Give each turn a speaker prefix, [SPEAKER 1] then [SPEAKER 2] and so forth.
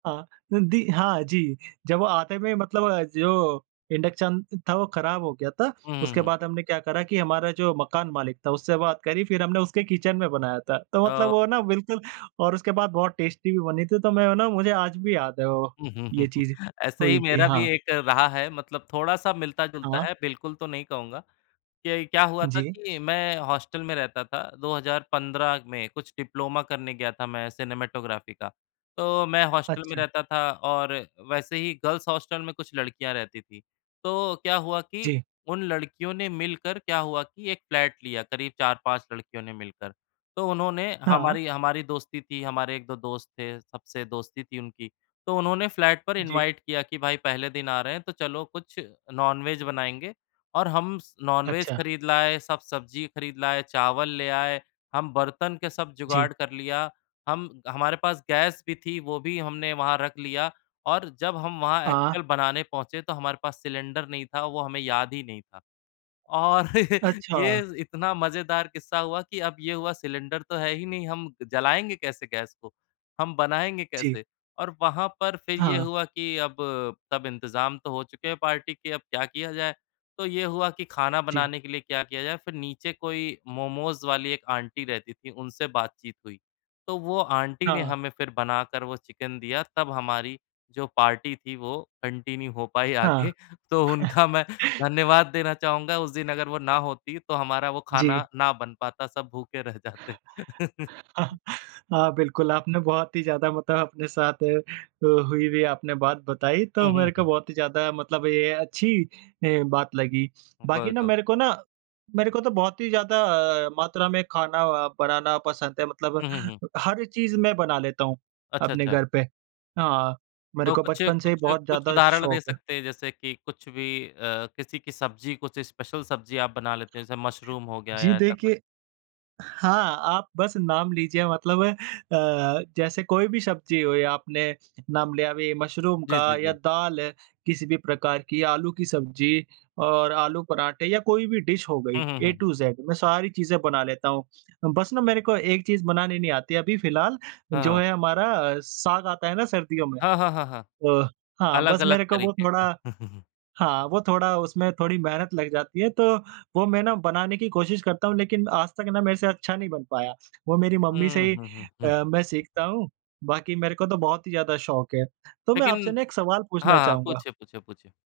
[SPEAKER 1] हाँ अ, दि हाँ जी। जब वो आते हुए मतलब अ, जो इंडक्शन था वो ख़राब हो गया था।
[SPEAKER 2] उ,
[SPEAKER 1] उसके
[SPEAKER 2] हुँ।
[SPEAKER 1] बाद हमने क्या करा कि हमारा जो मकान मालिक था उससे बात करी। फ़िर हमने उसके किचन में बनाया था। तो मतलब
[SPEAKER 2] ओ
[SPEAKER 1] वो ना बिल्कुल और उसके बाद बहुत टेस्टी भी बनी थी। तो मैं है ना मुझे आज भी याद है वो ये चीज़
[SPEAKER 2] ऐसे ही
[SPEAKER 1] हुई थी।
[SPEAKER 2] मेरा भी
[SPEAKER 1] हाँ।
[SPEAKER 2] एक रहा है। मतलब थोड़ा-सा मिलता-जुलता
[SPEAKER 1] हाँ।
[SPEAKER 2] है बिल्कुल तो नहीं कहूँगा। ये क्या हुआ था
[SPEAKER 1] जी।
[SPEAKER 2] कि मैं हॉस्टल में रहता था। 2015 में कुछ डिप्लोमा करने गया था मैं सिनेमैटोग्राफी का। तो मैं हॉस्टल में
[SPEAKER 1] अच्छा।
[SPEAKER 2] रहता था और वैसे ही गर्ल्स हॉस्टल में कुछ लड़कियाँ रहती थीं। तो क्या हुआ कि
[SPEAKER 1] जी।
[SPEAKER 2] उन लड़कियों ने मिलकर क्या हुआ कि एक फ़्लैट लिया करीब 4-5 लड़कियों ने मिलकर। तो उन्होंने
[SPEAKER 1] हाँ।
[SPEAKER 2] हमारी हमारी दोस्ती थी हमारे 1-2 दोस्त थे, सबसे दोस्ती थी उनकी। तो उन्होंने फ़्लैट पर
[SPEAKER 1] जी।
[SPEAKER 2] इनवाइट किया कि भाई पहले दिन आ रहे हैं तो चलो कुछ नॉनवेज बनाएँगे। और हम स नॉनवेज
[SPEAKER 1] अच्छा।
[SPEAKER 2] खरीद लाए, सब सब्ज़ी खरीद लाए, चावल ले आए। हम बर्तन के सब
[SPEAKER 1] जी।
[SPEAKER 2] जुगाड़ कर लिया। हम हमारे पास गैस भी थी, वो भी हमने वहाँ रख लिया और जब हम वहाँ
[SPEAKER 1] हाँ।
[SPEAKER 2] एक्चुअल बनाने पहुँचे तो हमारे पास सिलेंडर नहीं था वो हमें याद ही नहीं था। और ये
[SPEAKER 1] अच्छा।
[SPEAKER 2] इतना मज़ेदार किस्सा हुआ कि अब ये हुआ सिलेंडर तो है ही नहीं हम जलाएँगे कैसे गैस को? हम बनाएँगे
[SPEAKER 1] जी।
[SPEAKER 2] कैसे? और वहाँ पर फ़िर ये
[SPEAKER 1] हाँ।
[SPEAKER 2] हुआ कि अब सब इंतज़ाम तो हो चुके हैं पार्टी के अब क्या किया जाए? तो ये हुआ कि खाना
[SPEAKER 1] जी।
[SPEAKER 2] बनाने के लिए क्या किया जाए? फ़िर नीचे कोई मोमोज़ वाली एक आंटी रहती थी, उनसे बातचीत हुई। तो वो आंटी ने
[SPEAKER 1] हाँ।
[SPEAKER 2] हमें फ़िर बनाकर वो चिकन दिया तब हमारी जो पार्टी थी वो कंटीन्यू हो पाई आगे
[SPEAKER 1] हाँ।
[SPEAKER 2] तो उनका मैं धन्यवाद देना चाहूँगा। उस दिन अगर वो ना होती तो हमारा वो
[SPEAKER 1] जी।
[SPEAKER 2] खाना ना बन पाता सब भूखे रह जाते।
[SPEAKER 1] हाँ, बिल्कुल आपने बहुत ही ज़्यादा मतलब अपने साथ अ, हुई-हुई आपने बात बताई। तो
[SPEAKER 2] हुँ,
[SPEAKER 1] मेरे
[SPEAKER 2] हुँ,
[SPEAKER 1] को
[SPEAKER 2] हुँ।
[SPEAKER 1] बहुत ही ज़्यादा मतलब ये अच्छी अ, बात लगी।
[SPEAKER 2] उ,
[SPEAKER 1] बाकी ना
[SPEAKER 2] बिल्कुल।
[SPEAKER 1] मेरे को ना मेरे को तो बहुत ही ज़्यादा अ, मात्रा में खाना बनाना पसंद है। मतलब
[SPEAKER 2] हुँ, हुँ, हुँ।
[SPEAKER 1] हर चीज़ मैं बना लेता हूँ
[SPEAKER 2] अच्छा,
[SPEAKER 1] अपने
[SPEAKER 2] अच्छा।
[SPEAKER 1] घर पे। हाँ, मेरे
[SPEAKER 2] तो
[SPEAKER 1] को
[SPEAKER 2] कुछ
[SPEAKER 1] बचपन से ही
[SPEAKER 2] कुछ
[SPEAKER 1] बहुत
[SPEAKER 2] कुछ
[SPEAKER 1] ज़्यादा
[SPEAKER 2] उदाहरण दे
[SPEAKER 1] शौक है।
[SPEAKER 2] सकते हैं जैसे कि कुछ भी अ, किसी की सब्ज़ी, कुछ स्पेशल सब्ज़ी आप बना लेते हैं? जैसे मशरूम हो गया
[SPEAKER 1] जी
[SPEAKER 2] या ऐसा कुछ?
[SPEAKER 1] देखिए हाँ, आप बस नाम लीजिए मतलब अ, जैसे कोई भी सब्ज़ी हो या आपने नाम लिया अभी मशरूम का
[SPEAKER 2] जी, जी, जी।
[SPEAKER 1] या दाल है किसी भी प्रकार की आलू की सब्ज़ी और आलू परांठे या कोई भी डिश हो गई
[SPEAKER 2] हुँ, हुँ,
[SPEAKER 1] ए
[SPEAKER 2] हुँ, हुँ।
[SPEAKER 1] टू ज़ेड मैं सारी चीज़ें बना लेता हूँ। बस ना मेरे को एक चीज़ बनानी नहीं आती अभी फ़िलहाल
[SPEAKER 2] हाँ,
[SPEAKER 1] जो
[SPEAKER 2] हाँ।
[SPEAKER 1] है हमारा अ, साग आता है ना सर्दियों में।
[SPEAKER 2] हाँ, हाँ, हाँ, हाँ।
[SPEAKER 1] अ, हाँ बस
[SPEAKER 2] अलग-अलग
[SPEAKER 1] मेरे को वो
[SPEAKER 2] तरीके का।
[SPEAKER 1] थोड़ा हाँ, वो थोड़ा उसमें थोड़ी मेहनत लग जाती है तो वो मैं ना बनाने की कोशिश करता हूँ लेकिन आज तक ना मेरे से अच्छा नहीं बन पाया। वो मेरी मम्मी से
[SPEAKER 2] हुँ।
[SPEAKER 1] ही
[SPEAKER 2] हुँ, हुँ, हुँ।
[SPEAKER 1] अ, मैं सीखता हूँ बाकी मेरे को तो बहुत ही ज़्यादा शौक है। तो मैं आपसे
[SPEAKER 2] लेकिन
[SPEAKER 1] ना एक सवाल पूछना
[SPEAKER 2] हाँ, हाँ।
[SPEAKER 1] चाहूँगा?
[SPEAKER 2] पूछिए, पूछिए, पूछिए।